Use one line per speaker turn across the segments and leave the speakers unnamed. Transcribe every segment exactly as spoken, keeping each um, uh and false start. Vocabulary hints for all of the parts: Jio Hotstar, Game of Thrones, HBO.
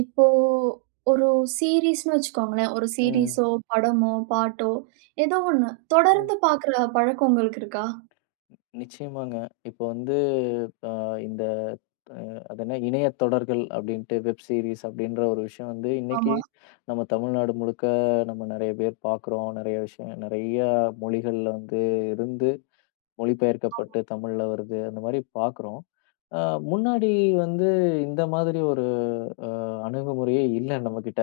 இப்போ ஒரு சீரீஸ்ன்னு வச்சுக்கோங்களேன். ஒரு
ம்,
சீரீஸோ, ம், படமோ, பாட்டோ ஏதோ ஒண்ணு
ம்.
தொடர்ந்து பார்க்குற பழக்கம் உங்களுக்கு இருக்கா?
நிச்சயமாங்க. இப்போ வந்து அ இந்த அ அது என்ன இணைய தொடர்கள் அப்டின்ட்டு வெப் சீரிஸ் அப்டின்ற ஒரு விஷயம் வந்து இன்னைக்கு
ஆமா.
நம்ம தமிழ்நாடு முழுக்க நம்ம நெறைய பேர் பார்க்குறோம். நெறைய விஷயம் நெறைய மொழிகள்ல வந்து இருந்து மொழிபெயர்க்கப்பட்டு தமிழ்ல வருது. அந்த மாரி பார்க்குறோம். அ முன்னாடி வந்து இந்த மாதிரி ஒரு அ அணுகுமுறையே இல்ல நம்மகிட்ட.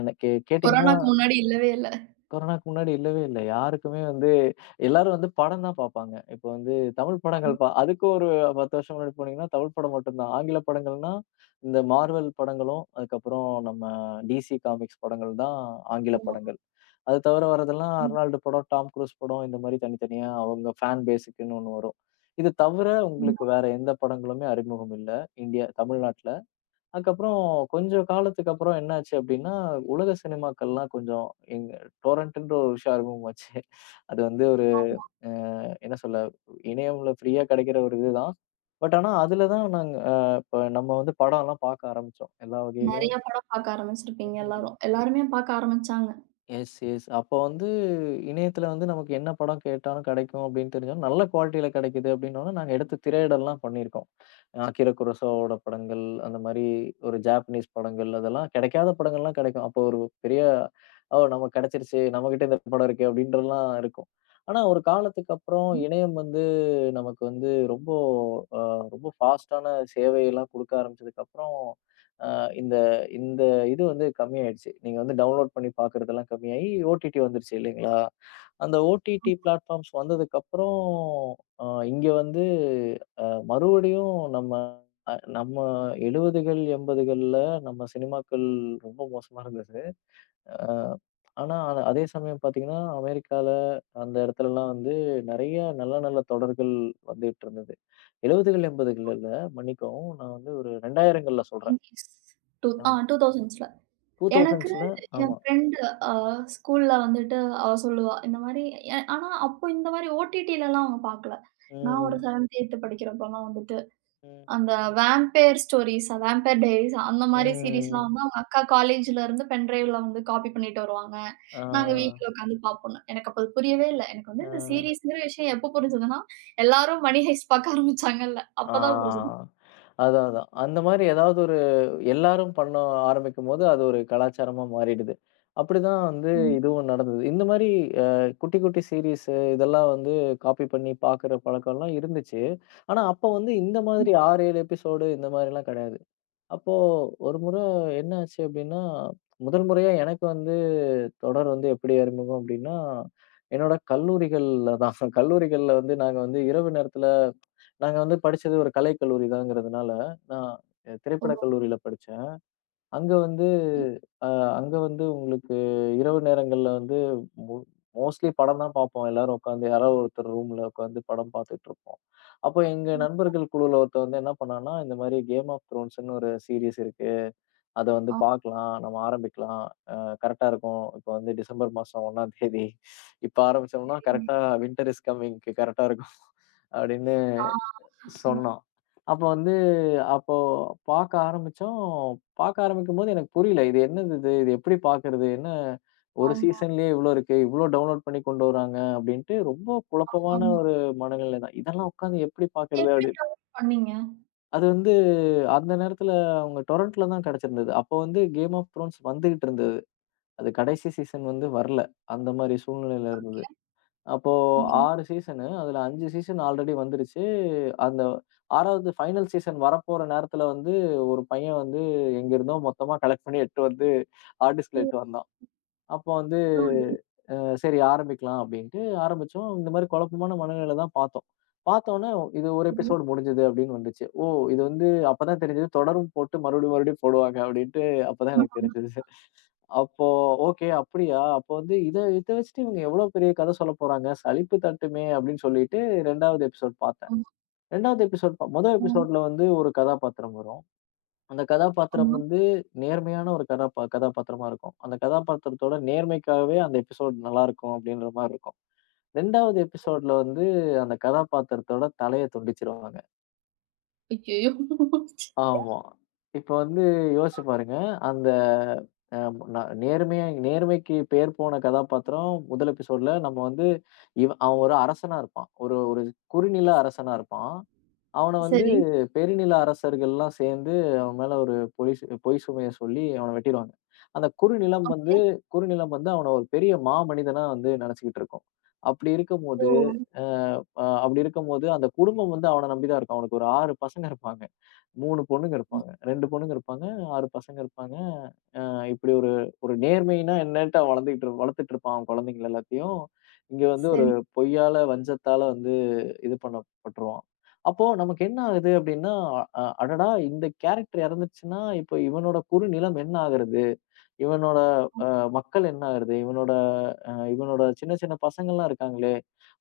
எனக்கு கேட்டீங்கன்னா
கொரோனாக்கு முன்னாடி இல்லவே இல்ல.
கொரோனாக்கு முன்னாடி இல்லவே இல்ல. யாருக்குமே வந்து எல்லாரும் வந்து படம் தான் பார்ப்பாங்க. இப்ப வந்து தமிழ்
ஆமா,
படங்கள் பா அதுக்கு ஒரு பத்து வருஷம் முன்னாடி போனீங்கன்னா, தமிழ் படம் மட்டும் தான். ஆங்கில படங்கள்னா, இந்த மார்வெல் படங்களும், அதுக்கப்புறம் நம்ம டிசி காமிக்ஸ் படங்கள் தான் ஆங்கில
ஆமா.
படங்கள். அது தவிர வரதெல்லாம்
ம்,
அர்னால்டு படம், டாம் குரூஸ் படம் இந்த மாரி தனித்தனியா அவங்க ஃபேன் பேஸுக்குன்னு ஒண்ணு வரும். இது தவிர
ம்.
உங்களுக்கு வேற எந்த படங்களுமே அறிமுகம் இல்ல. இந்தியா தமிழ்நாட்ல. அதுக்கப்புறம் கொஞ்சம் காலத்துக்கு அப்புறம் என்னாச்சு அப்டின்னா, உலக சினிமாக்கள்லாம் கொஞ்சம் எங்க டொரன்ட்ன்ற ஒரு விஷயம் அறிமுகமாச்சு. அது வந்து ஒரு அ என்ன சொல்ல, இணையம்ல ஃப்ரீயா கிடைக்கிற ஒரு இதுதான். பட் ஆனா, அதுல தான் நாங்க அ இப்ப நம்ம வந்து படம்லாம் பார்க்க ஆரம்பிச்சோம். எல்லா
நெறைய
வகையிலயும்.
படம் பார்க்க ஆரம்பிச்சிருப்பீங்க எல்லாரும். எல்லாருமே பார்க்க ஆரம்பிச்சாங்க.
Yes, yes. அப்போ வந்து இணையத்துல வந்து நமக்கு என்ன படம் கேட்டாலும் கிடைக்கும் அப்படின்னு தெரிஞ்சோன, நல்ல குவாலிட்டில கிடைக்குது அப்படின்னோன, நாங்க எடுத்து திரையிடல்லாம் பண்ணியிருக்கோம். அகிரா குரோசாவாவோட படங்கள், அந்த மாரி ஒரு ஜாப்பனீஸ் படங்கள், அதெல்லாம் கிடைக்காத படங்கள்லாம் கிடைக்கும். அப்போ ஒரு பெரிய "ஓ! நமக்கு கிடைச்சிருச்சு. நம்மகிட்ட இந்த படம் இருக்கே" அப்படின்றலாம் இருக்கும். ஆனா ஒரு காலத்துக்கு அப்புறம் இணையம் வந்து நமக்கு வந்து ரொம்ப அ ரொம்ப ஃபாஸ்ட்டான சேவையெல்லாம் குடுக்க ஆரம்பிச்சதுக்கப்புறம், அ இந்த இந்த இது வந்து கம்மியாயிடுச்சு. நீங்க வந்து டவுன்லோட் பண்ணி பார்க்கிறதெல்லாம் கம்மியாயி, ஓடிடி வந்துருச்சு இல்லைங்களா? அந்த ஓடிடி பிளாட்ஃபார்ம்ஸ் வந்ததுக்கப்புறம், அ இங்க வந்து அ மறுபடியும் நம்ம அ நம்ம எழுபதுகள், எண்பதுகள்ல நம்ம சினிமாக்கள் ரொம்ப மோசமா இருந்தது. அ ஆனா, அத அதே சமயம் பார்த்தீங்கன்னா, அமெரிக்கால அந்த இடத்துலலாம் வந்து நெறைய நல்ல நல்ல தொடர்கள் வந்துட்டுருந்தது. எழுபதுகள், எண்பதுகள்ல இல்ல மன்னிக்கவும். நான் வந்து ஒரு ரெண்டாயிரங்கள்ல சொல்றேன்.
1990ஸ் டூ ஆ
ஆமா.
2000ஸ்ல. எனக்கு
டூ தௌசன்ட்ஸ்ல
என்
ஆமா.
ஃப்ரெண்ட் அ ஸ்கூல்ல வந்துட்டு அவ சொல்லுவா, இந்த மாரி எ ஆனா அப்போ இந்த மாரி ஓடிடிலலாம் அவங்க பார்க்கல. நான் ஒரு
ம்.
7த், 8த் படிக்கிறப்பலாம் வந்துட்டு
ம்.
அந்த வேம்பயர் ஸ்டோரீஸ், வேம்பயர் டைரீஸ் அந்த மாரி சீரீஸ்லாம்
ம்.
ம். வந்து அவங்க அக்கா காலேஜ்ல இருந்து பென் டிரைவ்ல வந்து காப்பி பண்ணிட்டு வருவாங்க. நாங்க
ஆ.
வீட்ல உட்காந்து பார்ப்போம்ன்னு. எனக்கு அப்ப அது புரியவே இல்ல. எனக்கு வந்து
ஆ.
இந்த சீரீஸ்ங்கிற விஷயம் எப்ப புரிஞ்சதுன்னா, எல்லாரும் மணி ஹெய்ஸ்ட் பார்க்க ஆரம்பிச்சாங்கல்ல. அப்பதான் புரிஞ்சது.
ஆ. அதான், அதான். அந்த மாரி ஏதாவது ஒரு எல்லாரும் பண்ண ஆரம்பிக்கும்போது, அது ஒரு கலாச்சாரமா மாறிடுது. அப்படிதான் வந்து
ம்.
இதுவும் நடந்தது. இந்த மாரி அ குட்டி, குட்டி சீரிஸ் இதெல்லாம் வந்து காப்பி பண்ணி பார்க்குற பழக்கம்லாம் இருந்துச்சு. ஆனா, அப்ப வந்து இந்த
ம்.
மாதிரி ஆறு, ஏழு எபிசோடு இந்த மாரிலாம் கிடையாது. அப்போ ஒரு முறை என்ன ஆச்சு அப்படின்னா, முதல் முறையா எனக்கு வந்து தொடர் வந்து எப்படி அறிமுகம் அப்படின்னா, என்னோட கல்லூரிகள்ல தான். கல்லூரிகள்ல வந்து நாங்க வந்து இரவு நேரத்துல நாங்க வந்து படிச்சது ஒரு கலைக் கல்லூரி தாங்கிறதுனால, நான்
ஓ!
திரைப்படக் கல்லூரியில படிச்சேன். அங்க வந்து
ம்.
அ அங்க வந்து உங்களுக்கு இரவு நேரங்கள்ல வந்து மோ மோஸ்ட்லி படம் தான் பார்ப்போம். எல்லாரும் உட்காந்து யாராவது ஒருத்தர் ரூம்ல உட்காந்து படம் பார்த்துட்டுருப்போம். அப்போ எங்க
ம்.
நண்பர்கள் குழுவுல ஒருத்தன் வந்து என்ன பண்ணான்னா, இந்த மாரி கேம் ஆஃப் த்ரோன்ஸ்ன்னு ஒரு சீரிஸ் இருக்கு. அத வந்து பார்க்கலாம். நம்ம ஆரம்பிக்கலாம். அ கரெக்ட்டா இருக்கும். இப்ப வந்து டிசம்பர் மாசம் ஒன்னாம் தேதி. இப்ப ஆரம்பிச்சோம்னா
ஓகே.
கரெக்ட்டா வின்டர் இஸ் கம்மிங்க்கு கரெக்ட்டா இருக்கும் அப்படின்னு
ஆ. ம். ஆ.
சொன்னான். அப்போ வந்து அப்போ பார்க்க ஆரம்பிச்சோம். பார்க்க ஆரம்பிக்கும்போது எனக்கு புரியல. இது என்னது இது? இது எப்படி பார்க்கறது? என்ன ஒரு
ஆமா,
சீசன்லயே இவ்ளோ இருக்கு. இவ்ளோ டவுன்லோட் பண்ணி கொண்டு வராங்க அப்படின்ட்டு ரொம்ப
ஆமா.
குழப்பமான
ம்.
ஒரு மனநிலை தான். இதெல்லாம் உட்கார்ந்து எப்படி பார்க்கறது?
எப்படி
அப்படின்னு.
டவுன்லோட் பண்ணீங்க?
அது வந்து அந்த நேரத்துல அவங்க டொரண்ட்ல தான் கிடைச்சிருந்தது. அப்போ வந்து கேம் ஆஃப் த்ரோன்ஸ் வந்துகிட்டு இருந்தது. அது கடைசி சீசன் வந்து வரல. அந்த மாரி சூழ்நிலையில இருந்தது. அப்போ
ம்.
ஆறு சீசனு. அதுல அஞ்சு சீசன் ஆல்ரெடி வந்துருச்சு. அந்த ஆறாவது ஃபைனல் சீசன் வரப்போற நேரத்துல வந்து ஒரு பையன் வந்து எங்கேருந்தோ மொத்தமா கலெக்ட் பண்ணி எட்டு வந்து ஹார்ட் டிஸ்க்ல
ஓ!
எட்டு வந்தான். அப்போ வந்து
பரவாயில்லையே.
அஹ், சரி ஆரம்பிக்கலாம் அப்டின்ட்டு ஆரம்பிச்சோம். இந்த மாரி குழப்பமான மனநிலையில தான் பார்த்தோம். பார்த்தோனே இது ஒரு
சரி.
எபிசோடு முடிஞ்சது அப்டின்னு வந்துச்சு. ஓ! இது வந்து அப்பதான் தெரிஞ்சது தொடரும் போட்டு மறுபடியும் மறுபடியும் போடுவாங்க அப்டின்ட்டு அப்பதான் எனக்கு
ஆமா,
தெரிஞ்சது. அப்போ ஓகே அப்படியா! அப்போ வந்து இத இத வச்சுட்டு இவங்க எவ்ளோ பெரிய கதை சொல்லப் போறாங்க. சலிப்பு தட்டுமே அப்படின்னு சொல்லிட்டு ரெண்டாவது எபிசோட் பார்த்தேன்.
ஆமா,
ரெண்டாவது எபிசோட் ப மொத
ஆமா,
எபிசோட்ல வந்து ஒரு கதாபாத்திரம் வரும். அந்த கதாபாத்திரம்
ஆமா.
வந்து நேர்மையான ஒரு கதாபா கதாபாத்திரமா இருக்கும். அந்த கதாபாத்திரத்தோட நேர்மைக்காகவே அந்த எபிசோட் நல்லாருக்கும் அப்படின்ற மாரி இருக்கும். 2வது எபிசோட்ல வந்து அந்த கதாபாத்திரத்தோட தலைய துண்டிச்சிருவாங்க.
ஐயயோ!
ஆமா. இப்ப வந்து யோசிச்சு பாருங்க. அந்த அ ந நேர்மையா நேர்மைக்கு பேர் போன கதாபாத்திரம் முதல் எபிசோட்ல நம்ம வந்து இவ அவன் ஒரு அரசனா இருப்பான். ஒரு ஒரு குறுநில அரசனா இருப்பான். அவன வந்து
சரி.
பெருநில அரசர்கள்லாம் சேர்ந்து அவன் மேல ஒரு பொய் சு- பொய் சுமைய சொல்லி அவன வெட்டிருவாங்க. அந்த குறுநிலம்
ஓகே.
வந்து குறுநிலம் வந்து அவன ஒரு பெரிய மாமனிதனா வந்து நினைச்சுக்கிட்டு இருக்கும். அப்படி
ஓ!
இருக்கும்போது, அ அ அப்படி இருக்கும்போது அந்த குடும்பம் வந்து அவன நம்பி தான் இருக்கும். அவனுக்கு ஒரு ஆறு பசங்க இருப்பாங்க. மூணு பொண்ணுங்க
ம்.
இருப்பாங்க. ரெண்டு பொண்ணுங்க இருப்பாங்க, ஆறு பசங்க இருப்பாங்க. இப்படி ஒரு ஒரு நேர்மைன்னா என்னன்ட்டு அவன் வளர்ந்துகிட்டு வளர்த்துட்டு இருப்பான் அவன் குழந்தைங்கள எல்லாத்தையும். இங்க வந்து ஒரு
சரி.
பொய்யால, வஞ்சத்தால வந்து இது பண்ணப்பட்டுருவான். அப்போ நமக்கு என்ன ஆகுது அப்படின்னா, அ அடடா! இந்த கேரக்டர் இறந்துருச்சுன்னா, இப்போ இவனோட குறுநிலம் என்ன ஆகுறது? இவனோட மக்கள் என்ன ஆகுறது? இவனோட அ இவனோட சின்ன சின்ன பசங்கள்லாம் இருக்காங்களே,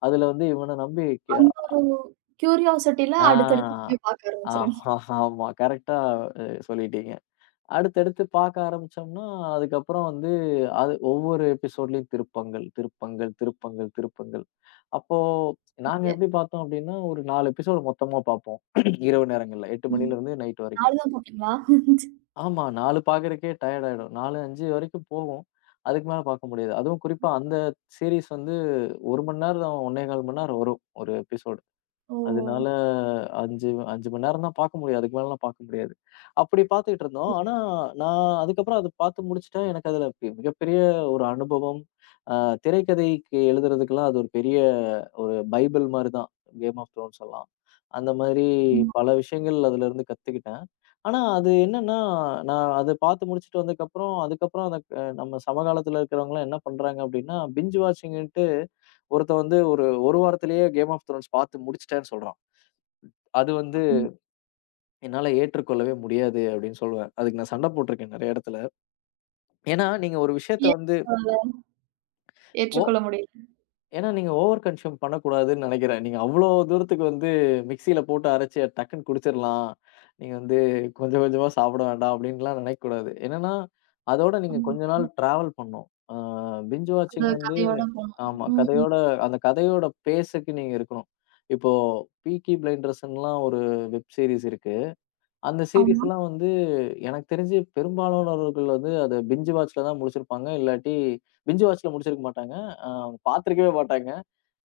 அதுல வந்து இவன நம்பி கெ
அந்த ஒரு கியூரியாசிட்டில அடுத்தடுத்து அப்டியே
ஆ
பார்க்க ஆரம்பிச்சுருவேன்.
ஆமா ஆமா கரெக்ட்டா அ சொல்லிட்டீங்க. அடுத்தடுத்து பார்க்க ஆரம்பிச்சோம்னா, அதுக்கப்புறம் வந்து அது ஒவ்வொரு எபிசோட்லயும் திருப்பங்கள், திருப்பங்கள், திருப்பங்கள், திருப்பங்கள். அப்போ நாங்க
அப்டியே.
எப்படி பார்த்தோம் அப்படின்னா, ஒரு நாலு எபிசோடு மொத்தமா பார்ப்போம். இரவு நேரங்கள்ல எட்டு
ம்.
மணிலேருந்து நைட் வரைக்கும்.
நான்கு தான் போட்டீங்களா?
ஆமா நாலு பார்க்கறதுக்கே டயர்ட் ஆயிடும். நாலு, அஞ்சு வரைக்கும் போகும். அதுக்கு மேல பார்க்க முடியாது. அதுவும் குறிப்பா அந்த சீரிஸ் வந்து ஒரு மணி நேரம், கால் மணி நேரம் வரும் ஒரு எபிசோடு.
ஓ!
அதனால அஞ்சு அஞ்சு மணி நேரம் தான் பார்க்க முடியும். அதுக்கு மேலலாம் பார்க்க முடியாது. அப்படி பார்த்துக்கிட்டு இருந்தோம். ஆனா, நான் அதுக்கப்புறம் அத பார்த்து முடிச்சுட்டேன். எனக்கு அதுல பெ மிகப்பெரிய ஒரு அனுபவம். அ திரைக்கதைக்கு எழுதுறதுக்கெல்லாம் அது ஒரு பெரிய ஒரு பைபிள் மாரி தான். கேம் ஆஃப் த்ரோன்ஸ் எல்லாம். அந்த மாதிரி
ம்.
பல விஷயங்கள் அதுலருந்து கத்துக்கிட்டேன். ஆனா, அது என்னன்னா, நான் அத பார்த்து முடிச்சுட்டு வந்ததுக்கப்புறம், அதுக்கப்புறம் அந்த க நம்ம சமகாலத்துல இருக்கிறவங்கலாம் என்ன பண்றாங்க அப்படின்னா, பிஞ்ச் வாட்சிங்ன்ட்டு ஒருத்தன் வந்து ஒரு ஒரு வாரத்திலேயே கேம் ஆஃப் த்ரோன்ஸ் பார்த்து முடிச்சுட்டேன்னு சொல்றான். அது
அ
வந்து
ம்.
என்னால ஏற்றுக்கொள்ளவே முடியாது அப்படின்னு சொல்லுவேன். அதுக்கு நான் சண்டை போட்டுருக்கேன் நெறைய இடத்துல. ஏன்னா, நீங்க ஒரு விஷயத்த
ஏன்
வந்து
உங்களால
ஓ
ஏற்றுக்கொள்ள முடியல?
ஏன்னா நீங்க ஓவர் கன்சியூம் பண்ணக்கூடாதுன்னு நெனைக்கிறேன். நீங்க அவ்ளோ தூரத்துக்கு வந்து மிக்ஸியில போட்டு அரைச்சு டக்குன்னு குடிச்சிடலாம். நீங்க வந்து கொஞ்சம் கொஞ்சமா சாப்பிட வேண்டாம் அப்படின்லாம் நினைக்கக்கூடாது. என்னன்னா, அதோட நீங்க
ம்.
கொஞ்ச நாள்
ம்.
டிராவல் பண்ணணும். ஆ பிஞ்ச்
அந்த
வாட்சிங் வந்து
கதையோட போணும்.
ஆமா
ம்.
கதையோட அந்த கதையோட பேஸுக்கு நீங்க இருக்கணும். இப்போ பீக்கி பிளைண்டர்ஸ்ன்லாம் ஒரு வெப் சீரிஸ் இருக்கு. அந்த சீரிஸ்
ஆமா.
எல்லாம் வந்து எனக்கு தெரிஞ்சு பெரும்பாலானவர்கள் வந்து அத பிஞ்ச் வாட்ச்ல தான் முடிச்சிருப்பாங்க. இல்லாட்டி பிஞ்ச் வாட்ச்ல முடிச்சிருக்க மாட்டாங்க. அ பார்த்திருக்கவே மாட்டாங்க.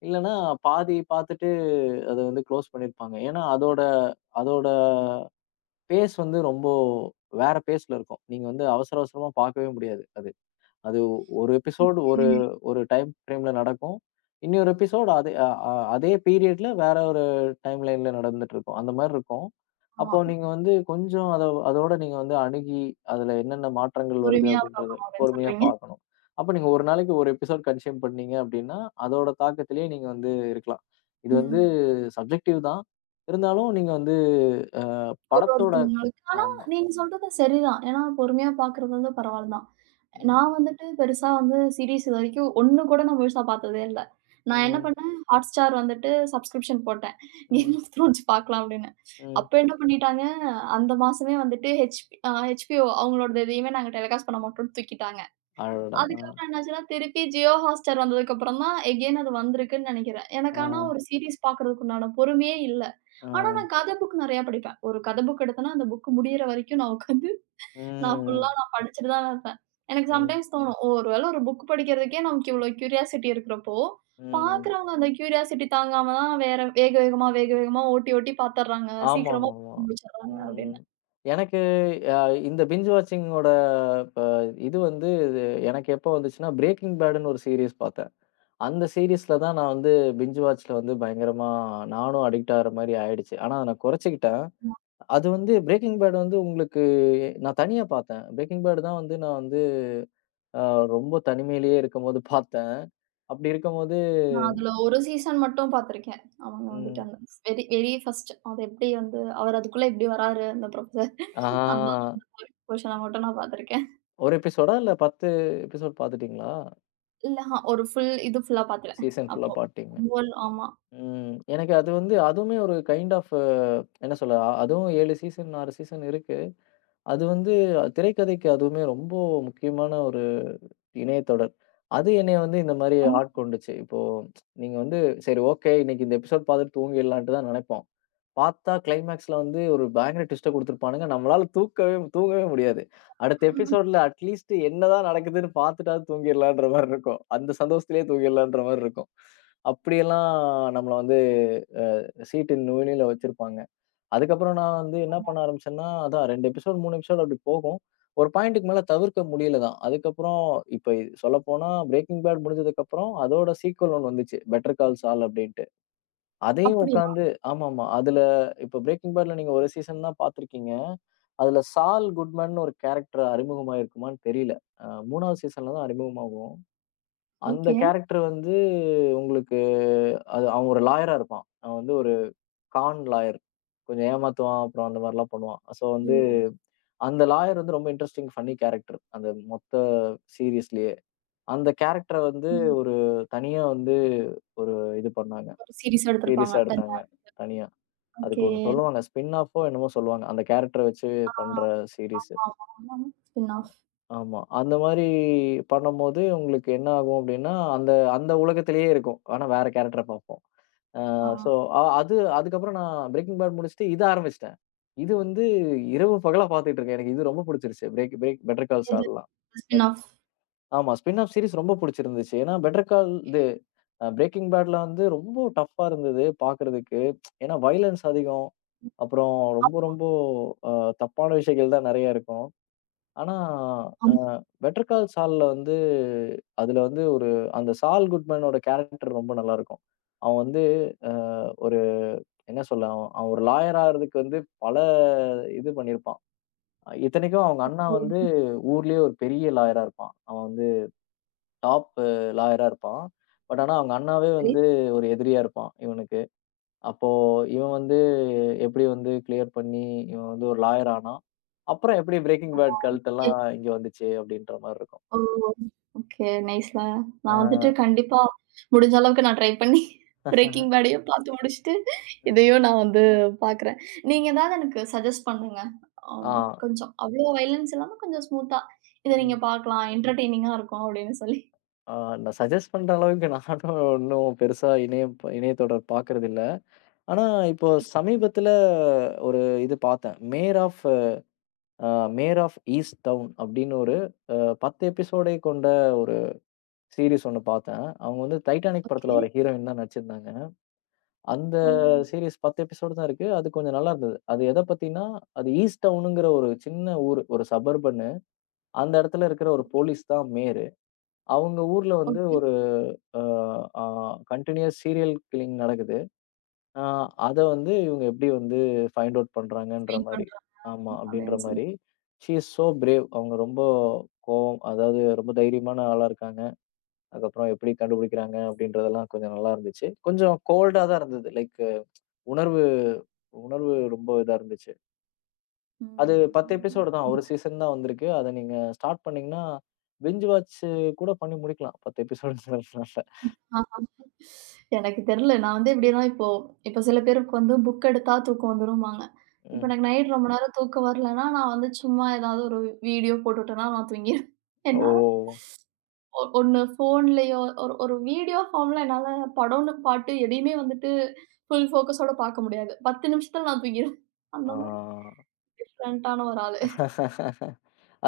இல்லன்னா பாதி பார்த்துட்டு அத வந்து க்ளோஸ் பண்ணியிருப்பாங்க. ஏன்னா அதோட அதோட பேஸ் வந்து ரொம்ப வேற பேஸ்ல இருக்கும். நீங்க வந்து அவசர அவசரமா பார்க்கவே முடியாது அது. அது ஒரு எபிசோட் ஒரு
ம்.
ஒரு டைம் ஃப்ரேம்ல நடக்கும். இன்னொரு எபிசோட் அதே அ அ அதே பீரியட்ல வேற ஒரு டைம் லைன்ல நடந்துட்டு இருக்கும். அந்த மாரி இருக்கும்.
ஆமா.
அப்போ நீங்க வந்து கொஞ்சம் அத அதோட நீங்க வந்து அணுகி, அதுல என்னென்ன மாற்றங்கள் வருது
பொறுமையா
அப்படின்றத
பார்க்கணும் அப்டின்னு
பொறுமையா
சொல்றீங்க.
பார்க்கணும். அப்ப நீங்க ஒரு நாளைக்கு ஒரு எபிசோட் கன்சியூம் பண்ணீங்க அப்படின்னா, அதோட தாக்கத்திலேயே நீங்க வந்து இருக்கலாம். இது வந்து
ம்.
சப்ஜெக்டிவ் தான். இருந்தாலும் நீங்க வந்து அ
ஒரு
படத்தோட
ஒருத்தவங்களுக்கு ஆனா
ஆமா.
நீங்க சொல்றது சரிதான். ஏன்னா பொறுமையா பார்க்கறது வந்து பரவால்ல தான்.
ம்,
நான் வந்துட்டு பெருசா வந்து சீரிஸ் இதுவரைக்கும் ஒண்ணு கூட நான் முழுசா பார்த்ததே இல்ல. நான் என்ன
ம்,
பண்ணேன், Hotstar வந்துட்டு சப்ஸ்கிரிப்ஷன் போட்டேன். கேம்
ம்,
ஆஃப் த்ரோன்ஸ் பார்க்கலாம் அப்படின்னு.
ம்.
அப்ப என்ன பண்ணிட்டாங்க, அந்த மாசமே வந்துட்டு H uh H B O அவங்களோடது எதையுமே நாங்க டெலிகாஸ்ட் பண்ண மாட்டோம்ன்னு தூக்கிட்டாங்க.
அடடா! ஆ,
அதுக்கப்புறம் என்னாச்சுன்னா, திருப்பி Jio Hotstar வந்ததுக்கப்புறம் தான் எகெயின் அது வந்திருக்குன்னு நெனைக்கிறேன். எனக்கு
ஆ,
ஆனா ஒரு சீரிஸ் பார்க்கறதுக்கு உண்டான பொறுமையே இல்ல.
ஆ.
ஆனா நான் கதை புக் நெறையா படிப்பேன். ஒரு கதை புக் எடுத்தேன்னா, அந்த புக் முடியிற வரைக்கும் நான் உட்காந்து நான்
ம்.
ஃபுல்லா நான் படிச்சுட்டு தான் வைப்பேன். எனக்கு
ம்.
சம்டைம்ஸ் ம். தோணும். ஒரு வேளை ஒரு புக் படிக்கிறதுக்கே நமக்கு இவ்ளோ கியூரியாசிட்டி இருக்கிறப்போ,
ம்.
பார்க்குறவங்க அந்த கியூரியாசிட்டி தாங்காம தான் வேற வேக வேகமா, வேக வேகமா ஓட்டி ஓட்டி பார்த்துடுறாங்க. சீக்கிரமா
ஆமாமாமா.
முடிச்சுடுறாங்க அப்படின்னு.
ம். எனக்கு அ இந்த பிஞ்ச் வாட்சிங்கோட இப்ப இது வந்து இது எனக்கு எப்போ வந்துச்சுன்னா, பிரேக்கிங் பேடுன்னு ஒரு சீரிஸ் பார்த்தேன். அந்த சீரிஸ்ல தான் நான் வந்து பிஞ்ச் வாட்ச்ல வந்து பயங்கரமா நானும் அடிக்ட் ஆகுற மாரி ஆயிடுச்சு. ஆனா அத நான் குறைச்சுக்கிட்டேன். அது வந்து பிரேக்கிங் பேட் வந்து உங்களுக்கு நான் தனியா பார்த்தேன். பிரேக்கிங் பேட் தான் வந்து நான் வந்து அ ரொம்ப தனிமையிலேயே இருக்கும்போது பார்த்தேன். அப்படி இருக்கும்போது
நான் அதுல ஒரு சீசன் மட்டும் பார்த்துருக்கேன். அவங்க வந்துட்டு
ம்.
அந்த வெரி வெரி ஃபர்ஸ்ட் அது எப்படி வந்து அவர் அதுக்குள்ள எப்படி வராரு அந்த ப்ரொஃபசர்.
ஆ.
அந்த போர்ஷன மட்டும் நான் பார்த்துருக்கேன்.
ஒரு எபிசோடா? இல்ல பத்து எபிசோட் பாத்துட்டீங்களா?
இல்ல ஆ, ஒரு ஃபுல் இது ஃபுல்லா பார்த்துட்டேன்.
சீசன் ஃபுல்லா
அப்போ
பாத்துட்டீங்க.
ஒவ்வொரு- ஆமா.
ம். எனக்கு அது வந்து அதுவுமே ஒரு கைண்ட் ஆஃப் என்ன சொல்ல? அதுவும் ஏழு சீசன், ஆறு சீசன் இருக்கு. அது வந்து திரைக்கதைக்கு அதுவுமே ரொம்ப முக்கியமான ஒரு இணையத்தொடர். அது என்னைய வந்து இந்த மாரி
ஆமா.
ஆட்கொண்டுச்சு. இப்போ நீங்க வந்து சரி ஓகே, இன்னைக்கு இந்த எபிசோட் பாத்துட்டு தூங்கிடலான்ட்டு தான் நெனைப்போம். பார்த்தா கிளைமாக்ஸ்ல வந்து ஒரு பயங்கர ட்விஸ்ட்ட குடுத்துருப்பானுங்க. நம்மளால தூக்கவே தூங்கவே முடியாது. அடுத்த எபிசோட்ல அட்லீஸ்ட் என்னதான் நடக்குதுன்னு பார்த்துட்டாவது தூங்கிர்லான்ற மாரி இருக்கும். அந்த சந்தோஷத்திலேயே தூங்கிர்லான்ற மாரி இருக்கும். அப்படியெல்லாம் நம்மள வந்து சீட்டின் நுனியில வச்சிருப்பாங்க. அதுக்கப்புறம் நான் வந்து என்ன பண்ண ஆரம்பிச்சேன்னா, அதான் ரெண்டு எபிசோட் மூணு எபிசோட் அப்படி போகும். ஒரு பாயிண்ட்டுக்கு மேல தவிர்க்க முடியல தான். அதுக்கப்புறம் இப்ப சொல்லப்போனா, பிரேக்கிங் பேட் முடிஞ்சதுக்கப்புறம் அதோட சீக்வல் ஒண்ணு வந்துச்சு. பெட்டர் கால் சால் அப்படின்ட்டு. அதையும்
அப்படியா?
உட்காந்து ஆமாமா. அதுல இப்ப பிரேக்கிங் பேட்ல நீங்க ஒரு சீசன் தான் பார்த்திருக்கீங்க. அதுல சால் குட்மன்னு ஒரு கேரக்டர் அறிமுகமாயிருக்குமான்னு தெரியல. அ மூணாவது சீசன்ல தான் அறிமுகமாகும். அந்த
ஓகே.
கேரக்டர் வந்து உங்களுக்கு அது அவன் ஒரு லாயரா இருப்பான். அவன் வந்து ஒரு கான் லாயர். கொஞ்சம் ஏமாத்துவான். அப்புறம் அந்த மாரிலாம் பண்ணுவான். சோ வந்து
ம்.
அந்த லாயர் வந்து ரொம்ப இன்ட்ரஸ்டிங் ஃபன்னி கேரக்டர். அந்த மொத்த சீரிஸ்லயே. அந்த கேரக்டர வந்து
ம்.
ஒரு தனியா வந்து ஒரு இது பண்ணாங்க.
ஒரு சீரிஸா எடுத்திருப்பாங்க.
சீரிஸா
தனி
எடுத்தாங்க. தனியா.
ஓகே.
அதுக்கு ஒண்ணு சொல்லுவாங்க. ஸ்பின் ஆஃபோ என்னமோ சொல்லுவாங்க. அந்த கேரக்டர வச்சு
ஆ,
பண்ற
ஆமா,
சீரிஸ்.
ஆமா, ஆமா. Spin off.
ஆமா. அந்த மாரி பண்ணும்போது உங்களுக்கு என்ன ஆகும் அப்டின்னா, அந்த அந்த உலகத்திலேயே இருக்கும். ஆனா வேற கேரக்டர பார்ப்போம். அ
ஆ
ஸோ அ அது அதுக்கப்புறம் நான் பிரேக்கிங் பேட் முடிச்சுட்டு இத ஆரம்பிச்சுட்டேன். இது வந்து இரவு பகலா பார்த்துட்டு இருக்கேன். எனக்கு இது ரொம்ப புடிச்சிருச்சு. பிரேக் பிரேக் பெட்டர் கால்
எது?
சால்லாம்.
Spin
better
off.
ஆமா. ஸ்பின் ஆஃப் சீரிஸ் ரொம்ப புடிச்சிருந்துச்சு. ஏன்னா பெட்டர் கால் இது அ பிரேக்கிங் பேட்ல வந்து ரொம்ப டஃப்பா இருந்தது பார்க்குறதுக்கு. ஏன்னா வயலன்ஸ் அதிகம். அப்புறம் ரொம்ப ரொம்ப அ தப்பான விஷயங்கள் தான் நெறைய இருக்கும். ஆனா, அ
ஆமா.
பெட்டர் கால் சால்ல வந்து அதுல வந்து ஒரு அந்த சால் குட்மேனோட கேரக்டர் ரொம்ப நல்லாருக்கும். அவன் வந்து அ ஒரு என்ன சொல்ல, அவன் அவன் ஒரு லாயர் ஆகுறதுக்கு வந்து பல இது பண்ணியிருப்பான். இத்தனைக்கும் அவங்க அண்ணா வந்து
சரி.
ஊர்லயே ஒரு பெரிய லாயரா இருப்பான். அவன் டாப் லாயரா இருப்பான். பட் ஆனா அவங்க அண்ணாவே
சரி.
வந்து ஒரு எதிரியா இருப்பான் இவனுக்கு. அப்போ இவன் வந்து எப்படி வந்து கிளியர் பண்ணி இவன் வந்து ஒரு லாயர் ஆனான். அப்புறம் எப்படி பிரேக்கிங் பேட் கல்ட்டெல்லாம்
எப்
இங்க வந்துச்சு அப்படின்ற மாரி இருக்கும்.
ஓ! ஓகே. நைஸ்ல.
ஆ.
நான் வந்துட்டு கண்டிப்பா முடிஞ்ச அளவுக்கு நான் ட்ரை பண்ணி
ம்.
பிரேக்கிங் பேடையும் பார்த்து முடிச்சுட்டு, இதையும் நான் வந்து பார்க்குறேன். நீங்க ஏதாவது எனக்கு சஜெஸ்ட் பண்ணுங்க.
ஆ.
அம் கொஞ்சம் அவ்வளோ வயலன்ஸ் இல்லாம கொஞ்சம் ஸ்மூத்தா, இத நீங்க
ம்.
பார்க்கலாம். என்டர்டெய்னிங்கா இருக்கும் அப்படின்னு சொல்லி.
ஆ நான் சஜெஸ்ட் பண்ற அளவுக்கு நானும் ஒண்ணும் பெருசா இணையம் இணையத்தொடர் பார்க்கறதில்ல. ஆனா இப்போ
ஓகே.
சமீபத்துல ஒரு இது பார்த்தேன். Mare of uh Mare of Easttown அப்படின்னு ஒரு அ பத்து எபிசோடை கொண்ட சீரிஸ் ஒண்ணு பார்த்தேன். அவங்க வந்து டைட்டானிக்
ஓகே.
படத்துல வர ஹீரோயின் தான் நடிச்சிருந்தாங்க. அந்த
ஓ!
சீரிஸ் பத்து எபிசோடு தான் இருக்கு. அது கொஞ்சம் நல்லா இருந்தது. அது எத பத்தின்னா, அது ஈஸ்ட் டவுனுங்கிற ஒரு சின்ன ஊரு, ஒரு சபர்பன்னு. அந்த இடத்துல இருக்கிற ஒரு போலீஸ் தான் மேயரு. அவங்க ஊர்ல வந்து
ஓகே.
ஒரு அ அ கன்டினியூயஸ் சீரியல் கில்லிங் நடக்குது. அ அத வந்து இவங்க எப்படி வந்து ஃபைண்ட் அவுட் பண்றாங்கன்ற
ஸ்விங்
மாரி.
பண்றாங்க
ஆமா, அப்படின்ற
அப்படின்னு சொல்லி.
மாரி. She is so brave. அவங்க ரொம்ப கோவம் அதாவது ரொம்ப தைரியமான ஆளா இருக்காங்க. அதுக்கப்புறம் எப்படி கண்டுபிடிக்கிறாங்க அப்படின்றதெல்லாம் கொஞ்சம் நல்லா இருந்துச்சு. கொஞ்சம் கோல்டா தான் இருந்தது. லைக் உணர்வு உணர்வு ரொம்ப இதா இருந்துச்சு. அது பத்து
ம்.
எபிசோடு தான். ஒரு
புரியுது.
சீசன் தான் வந்திருக்கு. அத நீங்க ஸ்டார்ட் பண்ணீங்கன்னா, பிஞ்ச் வாட்ச் கூட பண்ணி முடிக்கலாம். பத்து எபிசோடுன்றதுனால.
ஆ. எனக்கு தெரியல. நான் வந்து எப்படின்னா, இப்போ இப்போ சில பேருக்கு வந்து புக் எடுத்தா தூக்கம் வந்துரும்பாங்க. இப்ப
ம்.
எனக்கு நைட் ரொம்ப நேரம் தூக்கம் வரலன்னா, நான் வந்து சும்மா ஏதாவது ஒரு வீடியோ போட்டுட்டேன்னா நான் தூங்கிருவேன்.
ஓ!
என்னால ஒ ஒண்ணு ஃபோன்லயோ ஒரு ஒரு வீடியோ ஃபார்ம்ல என்னால படம்ன்னு பாட்டு எதையுமே வந்துட்டு ஃபுல் ஃபோக்கஸோட பார்க்க முடியாது. பத்து நிமிஷத்துல நான் தூங்கிருவேன். அந்த மாதிரி
ஆ.
டிஃபரண்டான ஒரு ஆளு.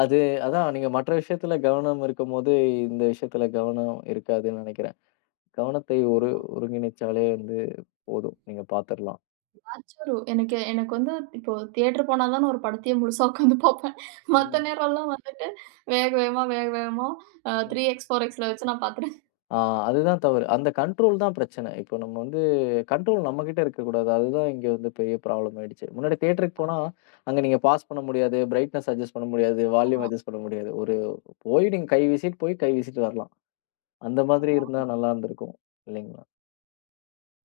அது அதான் நீங்க மற்ற விஷயத்துல கவனம் இருக்கும்போது, இந்த விஷயத்துல கவனம் இருக்காதுன்னு நெனைக்கிறேன். கவனத்தை ஒரு
ஆமா.
ஒருங்கிணைச்சாலே வந்து போதும். நீங்க பாத்துரலாம்.
அச்சோ! எனக்கு எனக்கு வந்து இப்போ தியேட்டர் போனா தான் நான் ஒரு படத்தையே முழுசா உட்காந்து பார்ப்பேன். மத்த
ம்.
நேரம்லாம் வந்துட்டு வேக வேகமா, வேக வேகமா அ
ம்.
த்ரீ எக்ஸ், 4xல வச்சு நான் பார்த்துருவேன்.
ஆ அதுதான் தவறு. அந்த கண்ட்ரோல் தான் பிரச்சனை. இப்போ நம்ம வந்து கண்ட்ரோல் நம்மகிட்ட இருக்கக்கூடாது. அதுதான் இங்க வந்து பெரிய ப்ராப்ளம் ஆயிடுச்சு. முன்னாடி தியேட்டருக்கு போனா, அங்க நீங்க பாஸ் பண்ண முடியாது, பிரைட்னஸ் அட்ஜஸ்ட் பண்ண முடியாது,
ஆமா,
வால்யூம் அட்ஜஸ்ட் பண்ண முடியாது. ஒரு போய் நீங்க கை வீசிட்டு போய் கை வீசிட்டு வரலாம். அந்த மாதிரி
ஆமா,
இருந்தா நல்லா இருந்திருக்கும். இல்லைங்களா?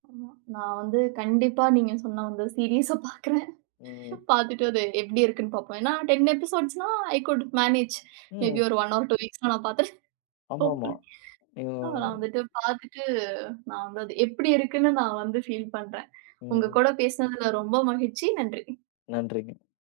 ஆமா. நான் வந்து கண்டிப்பா நீங்க சொன்ன அந்த சீரிஸ பார்க்குறேன்.
ம்.
பார்த்துட்டு அது எப்படி இருக்குன்னு பார்ப்பேன். ஏன்னா பத்து எபிசோட்ஸ்னா ஐ குட் மேனேஜ். மேபி
ம்.
ஒரு ஒன் ஆர் டூ வீக்ஸ்ல நான் பார்த்துருவேன்.
ஆமாமா.
ஹோப்ஃபுல்லி.
நீங்க
அ நான் வந்துட்டு பார்த்துட்டு நான் வந்து அது எப்படி இருக்குன்னு நான் வந்து ஃபீல் பண்றேன். உங்க
ம்.
கூட பேசினதுல ரொம்ப மகிழ்ச்சி. நன்றி.
நன்றிங்க.